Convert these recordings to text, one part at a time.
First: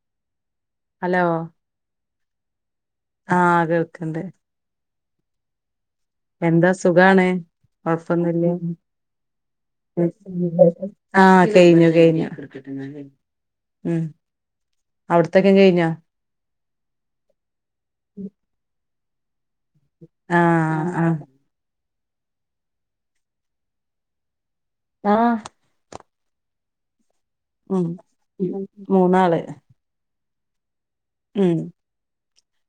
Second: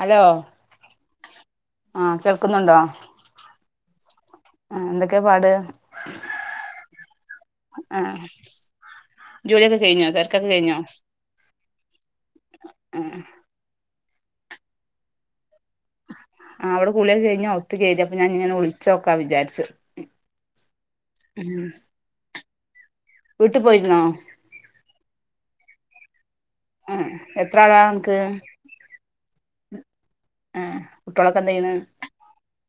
Hello hello ആ കേൾക്കുന്നുണ്ടോ ണ്ട് എന്തൊക്കെ പാട് എന്താ സുഖാണ്. ആ കൊയപ്പൊന്നുല്ല ജോലിയൊക്കെ കഴിഞ്ഞോ തിരക്കൊക്കെ കഴിഞ്ഞോ ആ കയ്ഞ്ഞു കയ്ഞ്ഞു ആ മ് അവിടെത്തെ ആ ഇവിടെ കുളിയൊക്കെ കയിഞ്ഞ് അകത്ത്ക്ക്‌ കേറി അപ്പ ഞാനിങ്ങനെ വിളിച്ചോ ക്കാ വിചാര്ച്ചു ആ അ വീട്ട് പോയ്‌രുന്നോ ആ ഏ മൂന്ന് മൂന്നാള് ഏ കുട്ടിയാളൊക്കെ എന്ത് ചെയ്യുന്നു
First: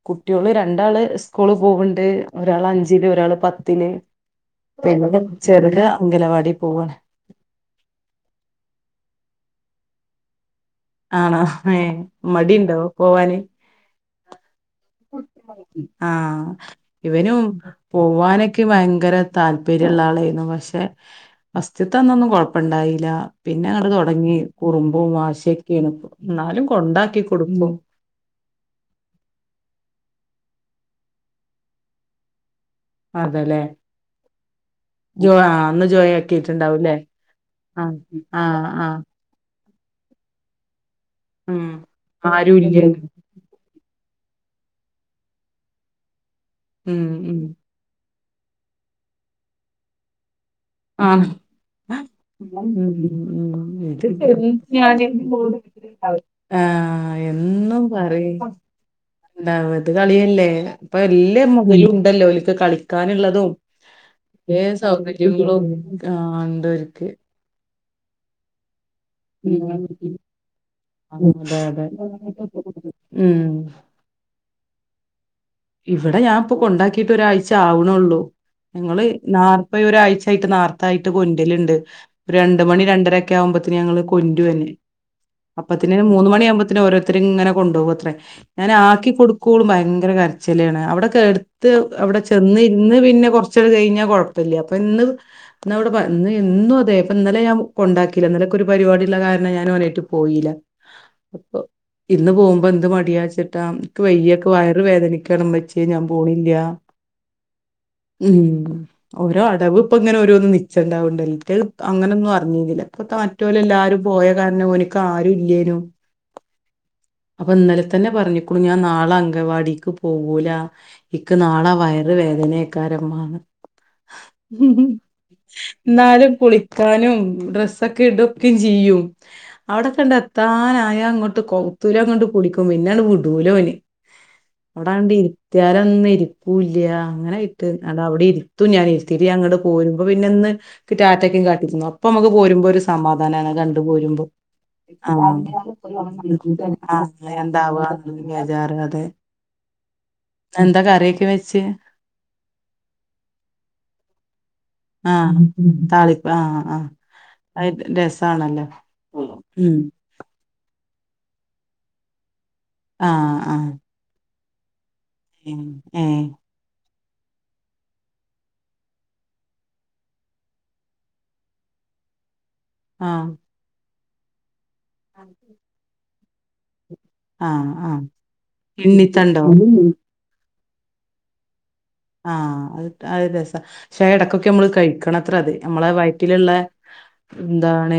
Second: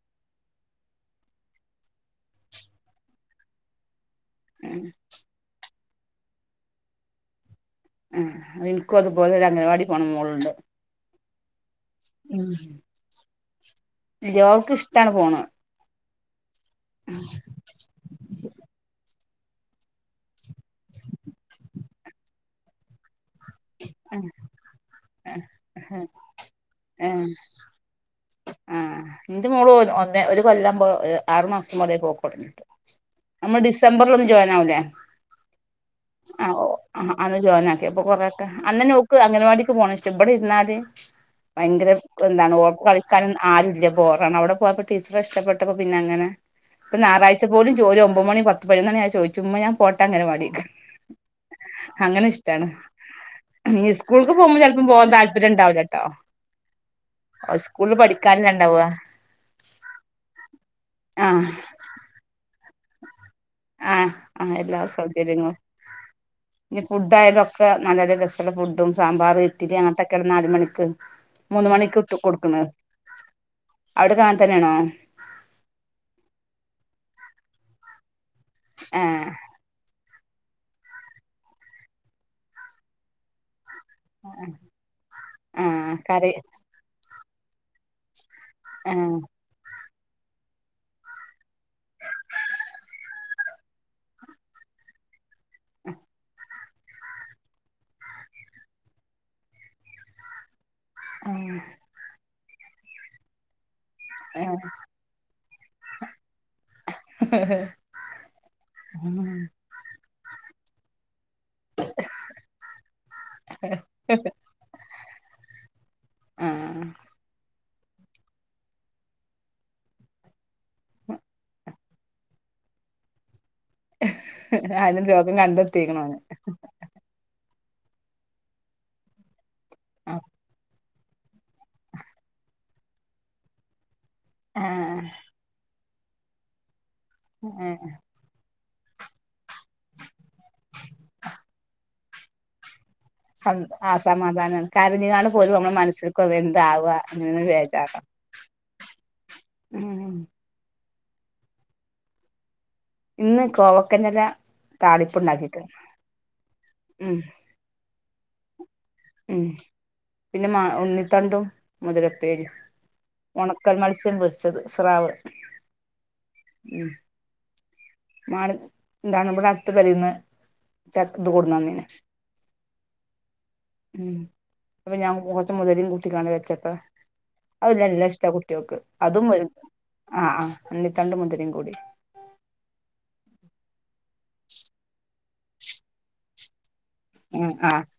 കുട്ട്യോൾ രണ്ടാള് സ്കൂള് പോവ്ണ്ട്. ഒരാള് അഞ്ച്ല് ഒരാള് പത്തില്. ഉം പിന്നെ ചെറുതാ അങ്കലവാടി പോവാണ് ആ ഇൻകത് പോലൊരു അംഗനവാടി പോവ്ണ മോളുണ്ട്. ആണോ ഏ ഉം മടിണ്ടോ പോവാത്തത് [unintelligible] ഓൾക്ക് ഇഷ്ട്ടമാണ് പോകുന്നത് ആ ഇവനും പോവാനൊക്കെ ഭയങ്കര താല്പര്യള്ള ആളെനുപക്ഷേ ഫസ്റ്റ്ത്തെ അന്നൊന്നും കുഴപ്പമില്ലായിരുന്നു പിന്നെ ങ്ങട്ട് ആ തൊടങ്ങി കുറുമ്പും വാശിയൊക്കെ ആണ് പ്പോ. ന്നാലും കൊണ്ടാക്കി കൊടുക്കും ആ ഇന്റെ മോളും ഒരു കൊല്ലം ആറുമാസം പോലെ ആയി പോവാൻ തുടങ്ങിയിട്ട് നമ്മള് അതെല്ലേ ഡിസംബർല് ഒന്ന് ജോയിൻ ആവുലെ ജോ ആഹ് അന്ന് ജോയി അ ആക്കിയിട്ടുണ്ടാവൂല്ലേ അ അന്ന് ജോയിൻ ആക്കി അപ്പൊ ഓൾക് ആഹ് കൊറെയൊക്കെ ആഹ് അന്നെന്നെ ആഹ് ഓൾക് അംഗൻവാടി പോണേ ഇഷ്ടംഇവിടെ ഇര്ന്നാല് മ് ആരൂല്ല്യെ ആരൂല്ല്യ പോവാൻ അവിടെ പോയപ്പോൾ ടീച്ചറെ ഇഷ്ട്ടപെട്ടപ്പോ അങ്ങനെ ഇപ്പോ ഉം ഉം ഞായറാഴ്ച്ച പോലും ജോലി ഒമ്പത് ഒമ്പത് മണി പത്തു പതിനൊന്നു മണി ആയ ചോദിച്ചും ഇമ്മ ഞാൻ പോട്ടെ അംഗൻവാടിക്ക് ആ ഇനി സ്കൂൾക്ക് പോകുമ്പോ ചെലപ്പം പോവാൻ [unintelligible] താല്പര്യം ഉണ്ടാവൂലട്ടോ ആ എന്നും പഠിക്കാൻ അല്ലെ ഇണ്ടാവാ ണ്ടാവാ ഇത് കളിയ്യല്ലേ ഇപ്പൊ എല്ല ആഹ് മൊതലും ഉണ്ടല്ലോഅവർക്കു കളിക്കാൻ ക്കാനുള്ളതും ആഹ് ആഹ് എല്ലാ ഏത് സൗകര്യങ്ങളും ആ ഉണ്ട് ലൊക്കെ നല്ല രസള്ള ഫുഡും സാബാർ ഇഡ്ഡലി അങ്ങനെതൊക്കെ ആണ് നാല് മണിക്ക് അതെ മൂന്നു അതെ മണിക്ക് കൊടുക്കുന്നത് ഉം അവിടേക്കോ അങ്ങനെതന്നെ ആണോ ഇവിടെ ഞാൻ ഇപ്പോ കൊണ്ടാക്കിട്ട് ഒരായ്ച്ച ആകുനൊള്ളു നിങ്ങൾ ആഹ് നാല്പ ഇപ്പൊ ഒരാഴ്ച ഫാസ്റ്ററ്റായിട്ട് നേരത്തെ കൊണ്ടുവരാറുണ്ട് രണ്ടു മണി രണ്ടര യൊക്കെ ആകുമ്പോയേക്ക് തിന് ഞങ്ങൾ കൊണ്ട് വരും ആഹ് അപ്പൊതിന് മൂന്നു കറി മണിആകുമ്പോത്തിന് ഓർ തൃങ്ങനെ കൊണ്ടോവത്രെ ഞാൻ ആക്കി ആഹ് കൊടുക്കോള് ഓൾ ഭയങ്കര ങ്കര കരച്ചിൽ ചിലണ് അവിടെക്കടുത് അവിടെ ചെന്ന് ഇരുന്നു പിന്നെ കൊറച്ചുആണ്ട് കഴിഞ്ഞ കൊയപ്പല്യ ഇന്ന് അവിടെ ഇന്ന് എന്നും ത്തെ ഇന്നലെ ഞാൻ കൊണ്ടകീല ഇന്നലെ ഇന്ക് ഒരു പരിപാടി ഉള്ള കാരണം ഞാൻ ഓനയ്ട്ട് പോയീല ആഹ് ഇന്ന് പോകും ഇപ്പൊ എന്ത് മടിയാചിട്ട ക്ക് വയ്യ ഇന്ക് വയർ വേദനിക്ക ക്കാണ് ഇമ്മച്ചേ ഞാൻ പോണില്ല ങ്ങനെ ഓരോന്ന് നിച്ചണ്ടാവുണ്ടല്ലോ മറ്റേത് അങ്ങനെ ഒന്നും അറിഞ്ഞീനില്ല ഇപ്പൊ മറ്റൊൽ എല്ലാരും പോയ കാരണം ഓന്ക് ക്കാരുല്യയ്നും ആ ഓൻ ഇന്നലെതന്നെ പറഞ്ഞക്ക്ണ് ഞാൻ നാളെ അംഗൻവാടിക്ക് പോ വൂല ഇനിക് നാളെ വയറു യറ് വേദന അയ്ക്കാരം ഇമ്മ [unintelligible] അതിന് രോഗം കണ്ടെത്തിക്കണു ഓന് ഇന്നാലും കുളിക്കാനും ഡ്രസ്സ്‌ ദിക്കിൽ ദിക്കും ചെയ്യും അവിടെത്തന്നെയാ കയത്തിലോങ്ങാട്ട് പിടിക്കും പിന്നെ വിടൂല ഓന് ആഹ് എവിടെണ്ടിരിക്ത്തിയാലേ ന്ന് ഇരിക്കുല്ല അങ്ങാനായിട്ട് ആഹ് അവിടെങ്ങിട്ട് തും ഇരുത്തിയിട്ട് ഞാനങ്ങോട്ട് പോരുമ്പോ ഇന്ന് ടാറ്റാ കാട്ടിനു പ്പോ മ്മക്ക് പോരുമ്പോ സുഖം അമ്മമ്മനെ സം കണ്ടു പോരുമ്പോ അസമാധാനാണ് ആ കരഞ്ഞിങ്ങാണ്ട് പോലും നമ്മളെ മനസ്സിൽക്ക് എന്താവാ ആ ഇങ്ങനെ എന്താവാ ബേജാറാ വെജാറ് നല് ഉം എന്താ കറിയൊക്കെ വെച്ചേ ഇന്ന് കോവക്കന്റെല ആ താളിപ്പ്ണ്ടാക്കിക്ക്ണ് കറി ആ അ ഉം ആയി രസം ആണല്ലോ ഉം പിന്നെ മാ ഉണ്ണി.... തണ്ടും മുതിര ഉപ്പേരിമം ഉണക്കമല്ശ്യം പൊറു... ചെറു സ്രാവ് ങേ ആ ഇവിടെ അടുത്ത പരീനു ച്ച ക്ക ത് കൊടുന്നുന്നേനു ആ [inaudible] ഞാൻ കുറച്ചു മുതിരിം കുടി.... ട്ടുകാണ്ട് വെച്ചപ്പോ ആഹ് അത് ആഹ് നല്ലഷ്ട കുട്ടിയോൾക്ക് അതും കിണ്ണിത്തണ്ടോ മുരിങ്ങ.... ഇന്നിതണ്ടും മുതിരിം കൂടി ആ അത് രസാ ക്ഷെ ഇടക്ക് ഒക്കേ നമ്മ്ള് കഴിക്കണത് ത്ര നമ്മളെ വയറ്റിലില്ല ആഹ് ന്താണ്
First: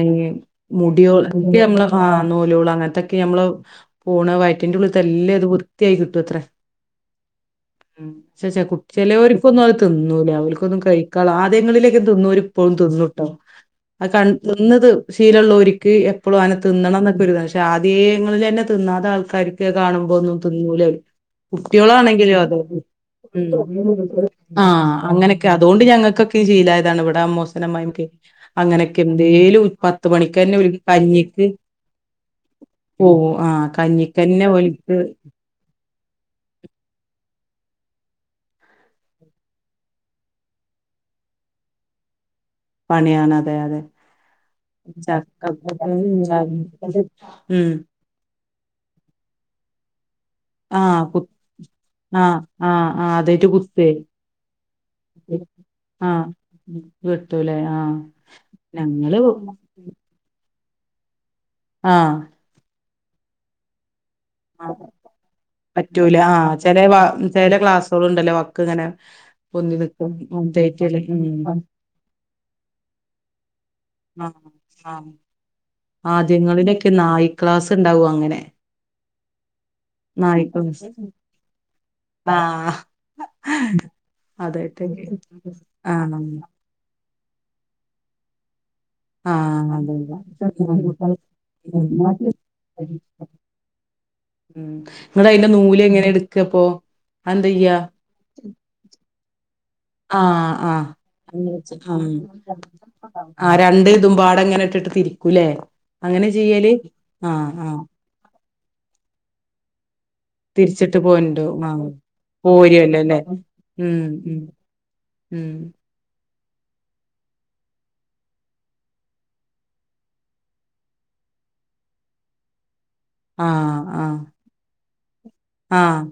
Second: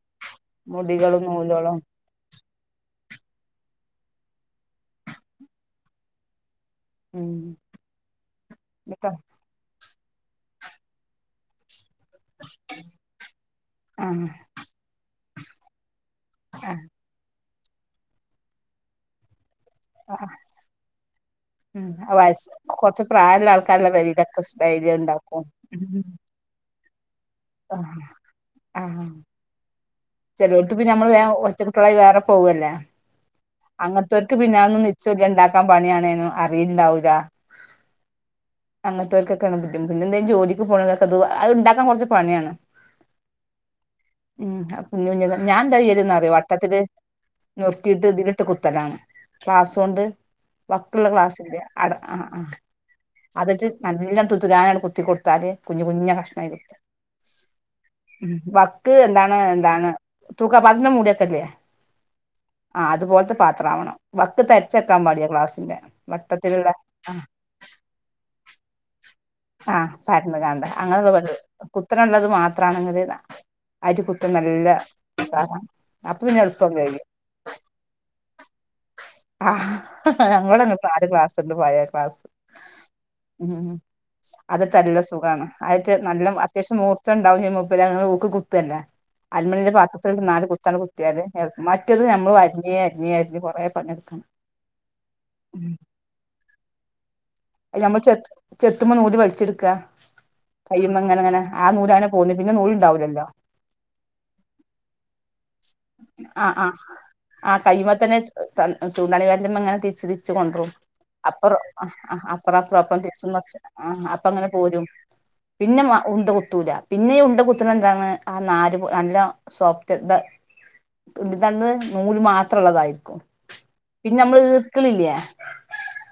മുടി മുടികളും നൂലോളും നൂല്‌ലൊള് അങ്ങനതൊക്കെ ക്ക് പൊന്നു വയറ്റിട്ടുള്ളതേ ല്ലതും വിര്ത്തിയായി കിട്ടുത്ര ഉം ശേ ശേ കുട്ടി... ട്ടോ ചേലോർക്കൊന്നും അത് തുന്നുല്ല ഓൾക്കൊന്നു കഴിക്കള്ളാ ആദ്യങ്ങളിലു ദ്യം തിന്നോല് ഇപ്പോഴും തിന്നൂട്ടോ അത് ആഹ് തിന്നത് വീരള്ളോര്ക്ക് എ പ്പളു അനെ ആഹ് തിന്നണന്നൊക്കെ ഒരു [unintelligible] ആദ്യേ ഇങ്ങൾ തന്നെ തിന്നാതാൾ ക്കാര് ക്കെ കാണുമ്പൊന്ന് ആഹ് തിന്നൂല അവര് ഉം കുട്ടിളാണെങ്കില് വയസ് അത് കൊറച്ച് പ്രായള്ള മ് ആൾക്കാരുള്ള പെരേലൊക്കെ ആ ഡൈലി ഉണ്ടാക്കും അങ്ങനെക്കെ അതോണ്ട് ഞങ്ങക്കൊക്കെ [unintelligible] ണ്ടായതാണ് ഇവൾ ന്റെ അമ്മോശനും ആഹ് അമ്മായിമ്മക്ക് അങ്ങനെക്കെ എന്തേലും ഉൽപാ ചെലോട്‌ത് പിന്നെ നമ്മള് വേം ഒറ്റ കുട്ടിളായി വേറെ പോവല്ലേ പോവും ആഹ് അങ്ങതോൽക്ക്‌ കഞ്ഞിക്കന്നെ പിന്നെ അവൊന്നും ഓൽക്ക് നിച്ചല്ല ഇണ്ടാക്കാൻ പണിയാണ്ന്ന് അറിയൽ ഇണ്ടാവൂല അങ്ങതോൽക്കക്കെ ആണ് ബുദ്ധിമു പിന്നെ എന്തേം ജോലിക്ക് പോണോല് ഇത് അഹ്‌ ഇണ്ടാക്കാൻ കൊറച്ച് പണിയാണ് പണിയാണ് അതെ അതെ ഉം കുഞ്ഞു കുഞ്ഞത് ഞാൻ എന്താ ചക്കക്കുരു ചെയ്യല്ന്നറിയോ വട്ടത്തില് [inaudible] മ് നുറുക്കിയിട്ട് ഇതിലിട്ട് കുത്തലാണ് ക്ലാസ്സോണ്ട് ആഹ് വക്ക്ള്ള കു ക്ലാസ്സിന്റെ അട അ ആഹ് ആ ആഹ് ആഹ് അതായിട്ട് അതിട്ട് കുത്തേ [unintelligible] കുത്തി കൊടുത്താല് കുഞ്ഞ് കുഞ്ഞ് ആഹ് കഷ്ണായി കിട്ടും വെട്ടൂലേ ആഹ് മ് വക്ക് വക്ക് ഞങ്ങള് എന്താണ് എന്താണ് തൂക്ക പാത്രത്തിന്റെ മൂടിയൊക്കെല്ലേ ആ ആ അത് പോൽത്ത് പത്രാവണം ആ പറ്റൂല വട്ടത്തിലുള്ള ചെലെ വ ആ ചെല ക്ലാസ്സ്‌ ളുണ്ടല്ലോ വക്ക് ഇങ്ങനെ പൊന്തി ആ നിക്കും പരന്ന്ക്കാണ്ട് അതേറ്റല്ലേ അങ്ങനെള്ളത് പറ്റും ഉം കുത്തനെള്ളത് മാത്രാണെങ്കില് അരി കുത്ത് നല്ല ഇതാണ് ആദ്യങ്ങളിലെക്കെ നായി ക്ലാസ്സ്‌ ഇണ്ടാവു അങ്ങനെ ആ നാഴി ഞങ്ങളങ്ങനെ ക്ലാസ്സ്‌ ആര് ക്ലാസ്ണ്ട് പോയാ ക്ലാസ് ആ ഹ അത് ത്ത് നല്ല സുഖാണ് അയേറ്റ് നല്ലം അത്യാവശ്യ മൂ മൂർച്ചണ്ടാവും ചെയ്യും [unintelligible] ഊക്ക് കുത്ത്ല്ലെ ആ അതെന്നെ കുത്തിയാല് [inaudible] മറ്റേത് മ് നമ്മള് അരിഞ്ഞ് അരിഞ്ഞ് അരിഞ്ഞ് കൊറേ പണിയെടുക്കണം ഇങ്ങട്ട് അയിന്റെ നൂല് എങ്ങനെ എട്‌ക്ക്‌പ്പൊ അയ് നമ്മള് ചെത് ചെത്ത്മ്പ നൂല് വലിച്ചെട് ആ അ ആ നൂല് അങ്ങനെ പോന്ന് പിന്നെ നൂലുണ്ടാവൂലല്ലോ [inaudible] രണ്ട് ഇതുമ്പാടെ ഇങ്ങനെ ഇട്ട്ട്ട് തിരുക്കുല്ലെ അങ്ങനെ ചെയ്യല് അ ആ തണ് തൂണ്ടാണി വെര്ല്മങ്ങനെ തിരിച്ച് തിര് ച്ച് കൊണ്ടെരും തിരിച്ചിട്ട് പോരുണ്ടോ അപ്പർ അ ആഹ് അ ആ പോരുവല്ലോ [unintelligible] അല്ലേ തിര്ച്ചും മർച്ചും അ ഉം ഉം അപ്പങ്ങനെ പോരും ഉം പിന്നെ മാ ണ്ട കുത്തൂല പിന്നെ ഈ ഉണ്ട കുത്ത് നെന്താണ് ആ നാര് പൊ നല്ല സോഫ്റ്റ്‌ ത് ഇണ്ണിത്തണ്ട് നൂൽ മാത്രാള്ളതായി ആ അ ക്ക്‌ളില്ലെ ആ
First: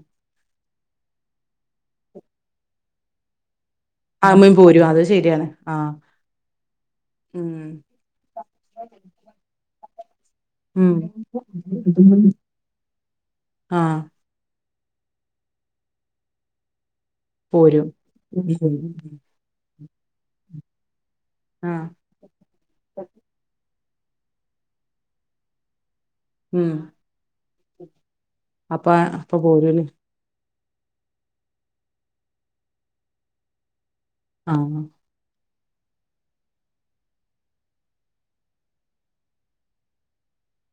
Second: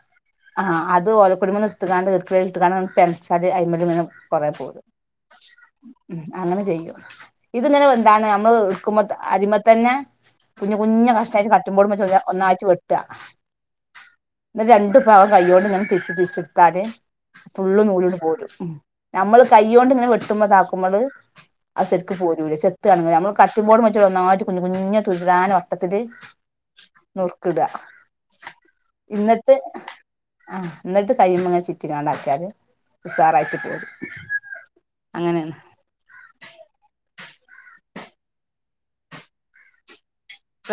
ആ അതെ ഇത് ഓലക്കൊടിമന്ന്‌ എടുത്ത്ങ്ങാണ്ട് ഈർകിളില്ണ്ടാകാണ്ട് [unintelligible] ഇതങ്ങനെ കൊറേ ആമീൻ പോരും അത് ശരിയാണ് ആഹ് അങ്ങനെ ചെയ്യും ഉം ഇത് ഇങ്ങനെ എന്താണ് ഞമ്മൾ [unintelligible] തന്നെ കുഞ്ഞി ഉം കുഞ്ഞ് കഷ്ണായിട്ട് കട്ടിംഗ്ബോർഡ്മ്മേ വെച്ച് ഒന്നായിട്ട് വെട്ട ആഹ് ങ്ങ്ട്ട് രണ്ടു ഭാഗം കയ്യോണ്ട് ഇങ്ങനെ തി തിരിച്ചെടുത്താല് ഫുള്ള് പോരും നൂലും പോരും നമ്മൾ കയ്യൊ കയ്യോണ്ട് ഇങ്ങനെ വെട്ടുമ്പോ താക്കുമ്പള് ആഹ് അത് ശരിക്കു പോരൂല ചെത്താണെങ്കില് നമ്മൾ കട്ടിംഗ് ബോർഡ് വെച്ച് ഒന്നായിട്ട് കുഞ്ഞു കുഞ്ഞു തുരു തുരാന്ന് വട്ടത്തില് ഉം [unintelligible] അപ്പൊ അപ്പൊ പോരൂല്ലേ ആ എന്നിട്ട് കയ്യിമ്മങ്ങനെ ചിറ്റിങ്ങാണ്ട് ആക്കിയാല് ഉസാറായിട്ട് പോരും ആഹ് അങ്ങനെ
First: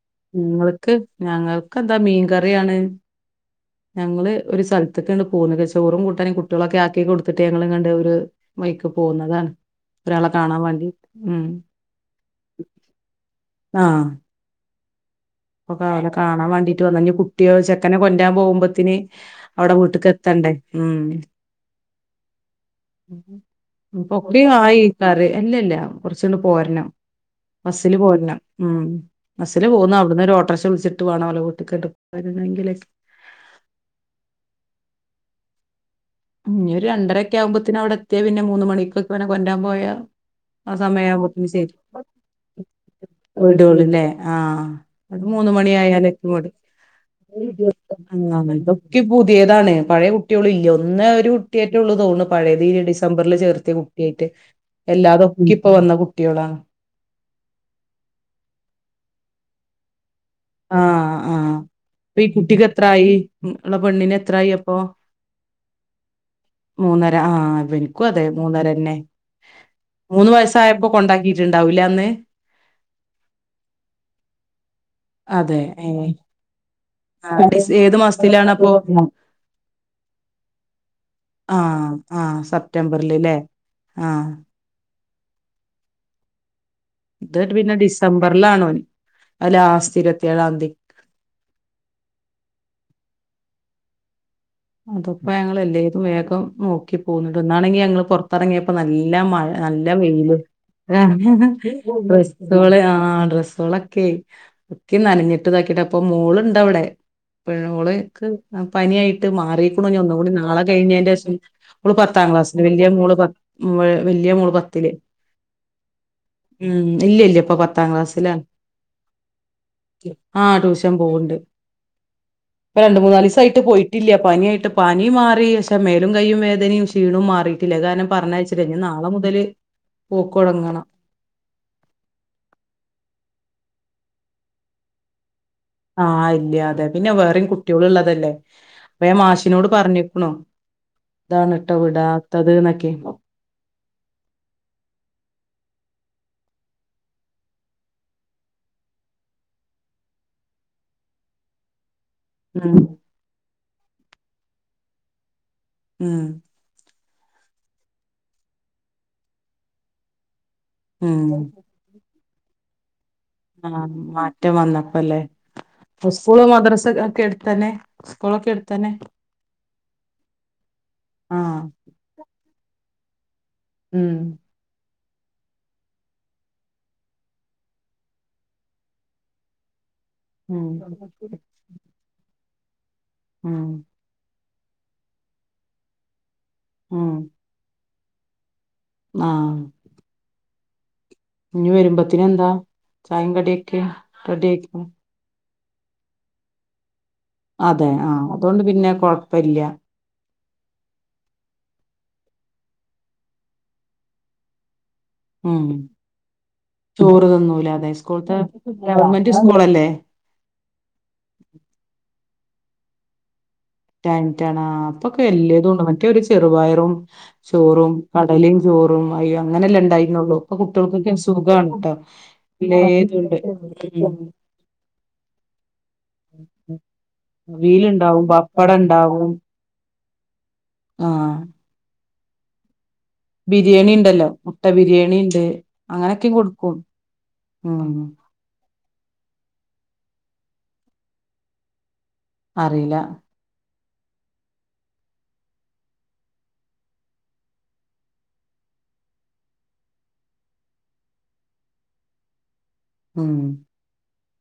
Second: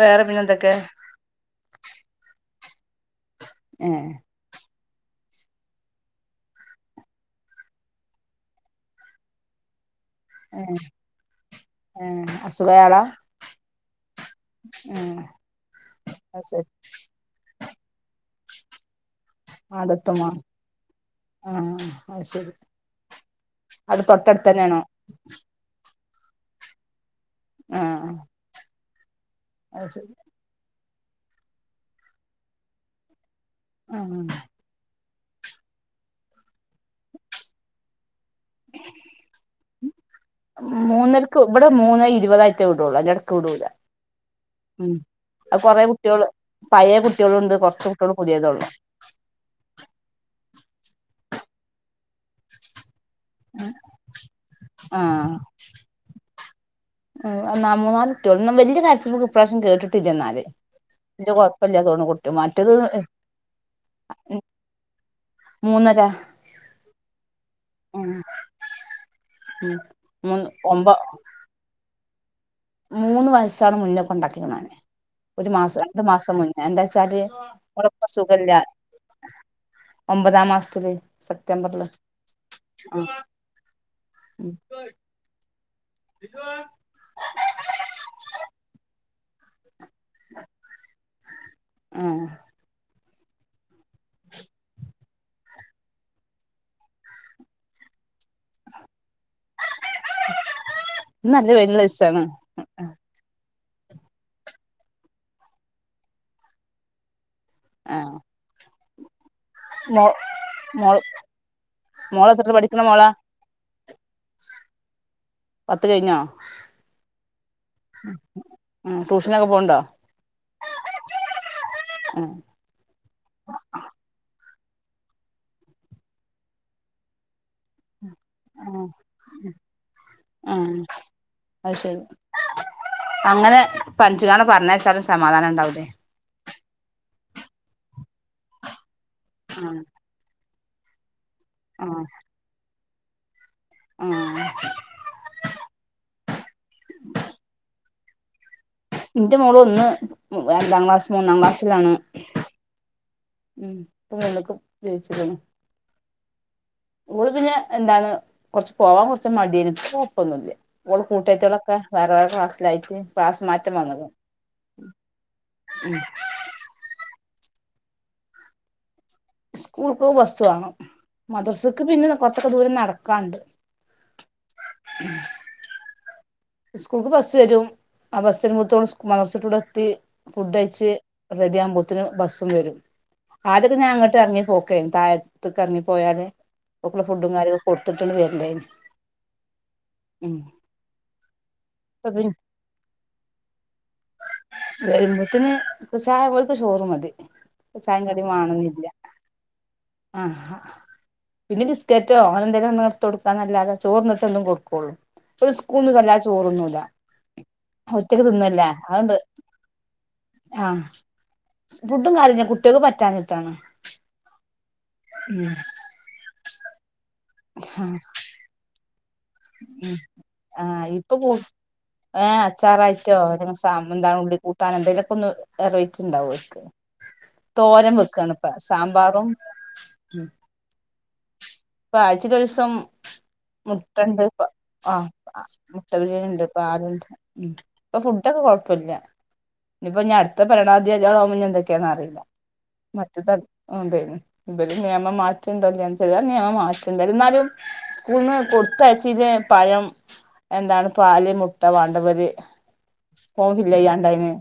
വേറെ പിന്നെ എന്തൊക്കെ നിങ്ങൾക്ക് ഞങ്ങൾ എന്താ മീൻ കറിയാണ് ഏഹ് ഞങ്ങള് ഒരു സൽ [unintelligible] പോന്നത് ചോറും കുട്ടാനും കുട്ട്യോളും ആക്കി കൊടുത്തുട്ട് ഞങ്ങളങ്ങാണ്ട് ഒരു വഴിക്ക് പോന്നതാണ് ഒരാളെ കാണാൻ ഏ വേണ്ടി ഉം ഏ അസുഖ ആളാ ആ ആ അപ്പൊ ഓലെ കാണാൻ വേണ്ടിട്ട് വന്നേ ഞ്ഞി കുട്ടേൾ ചെ [unintelligible] കൊണ്ടരാൻ പോകുമ്പത്തിന് അവിടെ വീട്ടുക്കു അടുത്തുമ്മ എത്തണ്ടേ ഉം ആഹ് അത് ശരി അവിടെ ഇപ്പൊക്കെ തൊട്ടടുത്ത് ആയി തന്നെയാണോ കറി അല്ലല്ല കുറച്ച് ട്ട് പോരണം ബസ്സിൽ ആഹ് പോരണം ഉം ബസ്സിൽ അത് പോന്നു ശരി അവ് ഒരു ഓട്ടോറിക്ഷവിളിച്ചിട്ട് വേണം ഓലെ വീട്ടിക്ക് ട്ട് വരണങ്കില് ആ ഞ്ഞി ഒരു രണ്ടരക്കെ ആവുമ്പത്തിന് അവിടെ എത്തിയ പിന്നെ മൂന്ന് മണിക്കക്കോ അവനെ കൊണ്ടരാൻപോയ ആ സമയം മൂന്നരക്ക് ആകുമ്പത്തിന് ഇവിടെ ശരി മൂന്നേ ഇരുപതായിട്ടേ വിടുള്ളൂ അതിന്റെ ഇടക്ക് വിടൂല വീടൊ ള്ളൂല്ലേ ആ ഉം മൂന്നു അത് കൊറേ മണിയായാൽ കുട്ടികള് എത്തുംങ്ങട്ട് പഴയ കുട്ടികളുണ്ട് കുറച്ച് കുട്ടികള് പുതിയതേ ഉള്ളൂ [unintelligible] ഒക്കെ പുതിയതാണ് പഴയ കുട്ടി [unintelligible] ഇന്ന് ഒരു കുട്ടിയെട്ടൊള്ളു പഴയത് ഈ ഡി- സംബറില് ചേർത്ത്യേ കുട്ട്യായിട്ട് അല്ലാതെ ആഹ് ഒക്കെ ഇപ്പോ വന്ന കുട്ടികളാ മൂന്നാല് കുട്ടോള് വല്ല്യ കരച്ചിലൊന്നും ഇപ്രാവിശ്യം കേട്ടിട്ടില്ല ഇന്നാല് അ ആ ഇപ്പ ഈ കുട്ടിക്ക് മറ്റത് എത്രായി ആ പെണ്ണിനെത്രായി അപ്പോ മൂന്നര മൂന്നര അ ആ എനിക്കും ഉം അതേ മൂന്നര തന്നെ ഉം മൂന്ന് വായസായപ്പേ കൊണ്ടാക്കീട്ടുണ്ടാക്കും അല്ലേ അന്ന് മൂന്ന് വയസ് ആവണ മുന്നേ കൊണ്ടാക്കിക്കണ് ഒരു അതെ മാസം രണ്ട് ഏഹ് മാസം മുന്നേ അതേന്നു ആഹ് ഡിസ് ഇവിടെ ഏത് നിക്കാൻ സുഖ ല്ല്യ മാസത്തിലാണപ്പോ ഒമ്പതാം മാസത്തില് അ സെപ്റ്റംബറില് ആ ആ സെപ്തംബറില്‌ലേ അ ഉം [inaudible] ഇത് ഒരു വിധം ഡിസംബറിലാണ് ആ ലാസ്റ്റ് ഇരുപത്തി ഏഴാന്തി ആഹ് ഇത്പ്പോ ഞങ്ങളെല്ലേരും വേഗം നോക്കി പോന്നു ഇന്നാണ് ഞങ്ങള് പുറത്തിറങ്ങിയപ്പോ നല്ല നല്ല മഴ നല്ല വെയിലും ഇന്ന് നല്ല വെയിലുള്ള ഉ ദിവസാണ് ഡ്രെസ്സോള് ഡ്രെ- ഡ്രെസ്സോളൊക്കെ ഒക്കെ നനഞ്ഞിട്ടും ഇതാകീട്ടും അപ്പ മോള് ഉണ്ടവിടെ ആഹ് [inaudible] പനി ആയി ട്ട് മാറിക്കണ് ഇന്നിട്ട് മോ ഒന്നും കൂടി നാളെ മോള് കഴിഞ്ഞതിന് ശേഷം ഓള് മോള് എത്രയിലാ പത്താംക്ലാസില് പഠിക്കണ വെല്ല്യേ മോളാ മോള് പത്ത് പത്തില് പത്ത് കഴിഞ്ഞോ ഉം ഇല്ല്യ ഇല്ല്യ ഇപ്പോപത്താം ക്ലാസിലാ ട്യൂഷനൊക്കെ പോണുണ്ടോ ആ ട്യൂഷൻ പോവ്ണ്ട് ആഹ് രണ്ട് മൂന്നാല് ദിവസായിട്ട് പോയിട്ടി- ഇല്ലാ പനി ആയിട്ട് പനി മാറി പക്ഷെ മേലും കൈയും വേദനയും ക്ഷീണവും മാറി ഇല്ല അത് കാരണം പറഞ്ഞയച്ചില്ല ഇനി ആഹ് നാളെ മുതല് പോക്ക് ആഹ് തുടങ്ങണം അത് പറ്റാണേൽ പറഞ്ഞയച്ചാൽ സമാധാനം ഉണ്ട് ആ ഇല്ല്യ അല്ല പിന്നെ വേറേ കുട്ട്യേളുള്ളതല്ലേ അപ്പ ഞാൻ മാഷിനോട് ആഹ് പറഞ്ഞിരിക്കണു ഇതാണ് ട്ടോ വിടാത്തത് ന്നൊക്കെ ഒ ആ ൻ്റെ മോളൊന്ന് അഞ്ചാം ക്ലാസ് മൂന്നാം ക്ലാസിലാണ് ഉം പ്പം മൂന്ന്ക് ജയിച്ചികണ് ഉം ഓള് പിന്നെ എന്താണ് കുറച്ചു പോകാൻ കുറച്ച് മടിയാണ് ഇപ്പോ കുഴപ്പമൊന്നുമില്ല ഓൾ ഉം കൂട്ടാരത്തികളൊക്കെ വേറെ വേറെ ക്ലാസിൽ ആയിട്ട് ക്ലാസ്സ് മ ആ മാറ്റം വന്നപ്പം ല്ലെ ഉം സ്കൂൾ മദ്രസ കേട് തന്നെ സ്കൂളൊക്കെ ടുത്ത് തന്നെ സ്കൂൾക് കൊർച് പോണം ആഹ് മദ്രസക് പിന്നെ കോർച്ചൊക്കെ ദൂരം നട് കാണ്ട് മ് മ് സ്കൂൾ ക് ബസ്സ് വരും ആ ബസ്സ് മൂത്ത മദ്രസ വിട്ട് ഇവിടെ എത്തി ഫുഡ്‌ ഉം കഴിച്ചി റെഡി ആവുമ്പോത്തേക് ബസ് വരും ഉം ആദ്യകെ ഞാൻ അങ്ങട്ട് ഇറങ്ങി പോ [unintelligible] തായത്ക് ഇറങ്ങി പോയാൽ ഓക് ള്ള ഫുഡ് കാര്യങ്ങൾ കൊട് തിട്ട് [unintelligible] മ ഇഞ്ഞി ഇപ്പ പിൻ വരുമ്പോത്തിനും ന്താ ചായി കടികെ റെഡി ആക്കി ഇപ്പം ചായ പോലത്ത ചോറ് മതി ചായിം കടിം വാണന്നില്ല [inaudible] [unintelligible] [inaudible] [unintelligible] ഉം [inaudible] ഒറ്റക്ക് തിന്നല്ലേ അത്ണ്ട് [unintelligible] [unintelligible] ഉം [unintelligible] [unintelligible] ആഹ് [inaudible] ഉം ആഹ് ഇപ്പൊ കൂ [unintelligible] ഏഹ് അച്ചാറായിട്ടോ [unintelligible] അല്ലെങ്കി സാ എന്താണ് ഉള്ളി കൂട്ടാൻ എന്തെങ്കിലൊക്കെ [unintelligible] [unintelligible] അവിയലുണ്ടാവും പപ്പടം [inaudible] ഉണ്ടാവും [unintelligible] ആഹ് [unintelligible] [unintelligible] ഇപ്പ എന്ത് മുട്ട ആ ബിരിയാണി ഉണ്ട് മുട്ട ബിരിയാണി അങ്ങനൊക്കെ ണ്ട് കൊടുക്കും പാല് ണ്ട് ഉം ഇപ്പൊ ഫുഡൊക്കെ കൊഴപ്പല്ല ഇഞ്ഞി ഇപ്പോ ഞാൻ അടുത്ത ഭരണാധികാരികളാകുമ്പോ ഇഞ്ഞി എന്തൊക്കെന്ന് അറിയില്ല അറിയില്ല മറ്റത് അതെ മാറ്റണ്ട ഞാൻ മാറ്റണ്ട ന്നാലും സ്കൂളിന് പഴം പാല് മുട്ട വേണ്ടവരു ഉം ഫോം ഫിൽ ചെയ്യാനുണ്ടായിരുന്നു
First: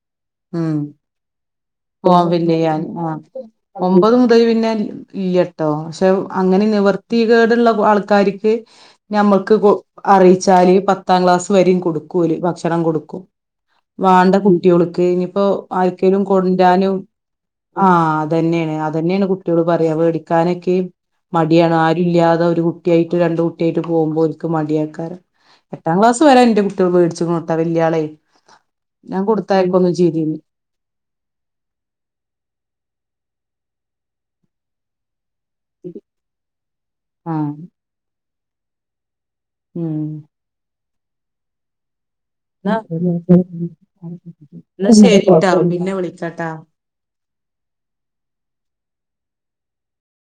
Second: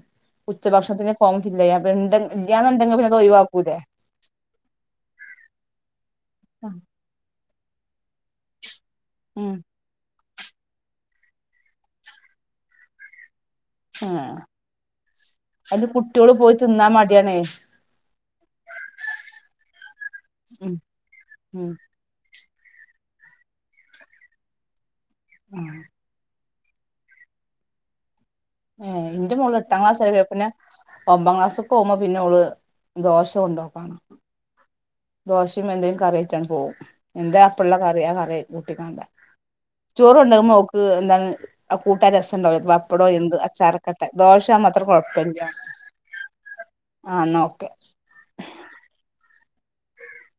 ഉച്ചഭക്ഷണത്തിന് ഫോം ഫില്ല് ചെയ്യാ ഇണ്ട് ഫോം ഫിൽ ചെയ്യാൻ ഇല്ലാന്നുണ്ടെങ്കി പിന്നെ അത് ഒഴിവാക്കൂലേ ഒമ്പതു മുതൽ പിന്നെ ഇല്യ ട്ടോ അങ്ങനെ നിവർത്തി കേട് ഉള്ള കാരിക്കു നമുക്ക് അറിയിക്കാം ചാലു പത്താം ക്ലാസ്സ്‌ വരെ കൊടുക്കും ഓല് ഭക്ഷണം കൊടുക്കും വേണ്ട ആഹ് കുട്ടിയോൾക് ഇനിയിപ്പോ അതില് ആർക്കേലും കുട്ടിയോള് പോയി തിന്നാൻ മടിയാണേ ആ അതെന്നയാണ് അതെന്നയാണ് കൂട്ടികൾ ഉം പറയുകമേടിക്കാനൊക്കെ ഉം മടിയാണ് ആരുമില്ലാതെ ഒരു കുട്ടിയായിട്ടും രണ്ടു കുട്ടിയായിട്ടും പോകുമ്പോ ഓര്ക്ക് മടിയാ എട്ടാം ക്ലാസ്സ്‌ വരെ എന്റെ കുട്ടി വേടിച്ചു വല്യ ആളെ എന്റെ മോള് എട്ടാം ക്ലാസ്സ്‌ ആയപ്പോ പിന്നെ ഒൻപതാം ക്ലാസ്സി പോയപ്പോ പിന്നെ അവള് ദോശ കൊണ്ടുപോയി ദോശയും എന്തേലും കറി ആയിട്ട് പോകും എന്താ ആഹ് അപ്പൊ ഉള്ള കറി [unintelligible] ഉം ചോറ് കൊണ്ട്പോകുമ്പോ എന്താണ് രസം ഉണ്ടാകും ന്നാ പപ്പടം എന്ത് ദോശ ആകുമ്പോ അത്ര ന്നാ കുഴപ്പമില്ല ശരിട്ടോ പിന്നെ വിളിക്കാട്ടാ ആ എന്നാ ഓക്കേ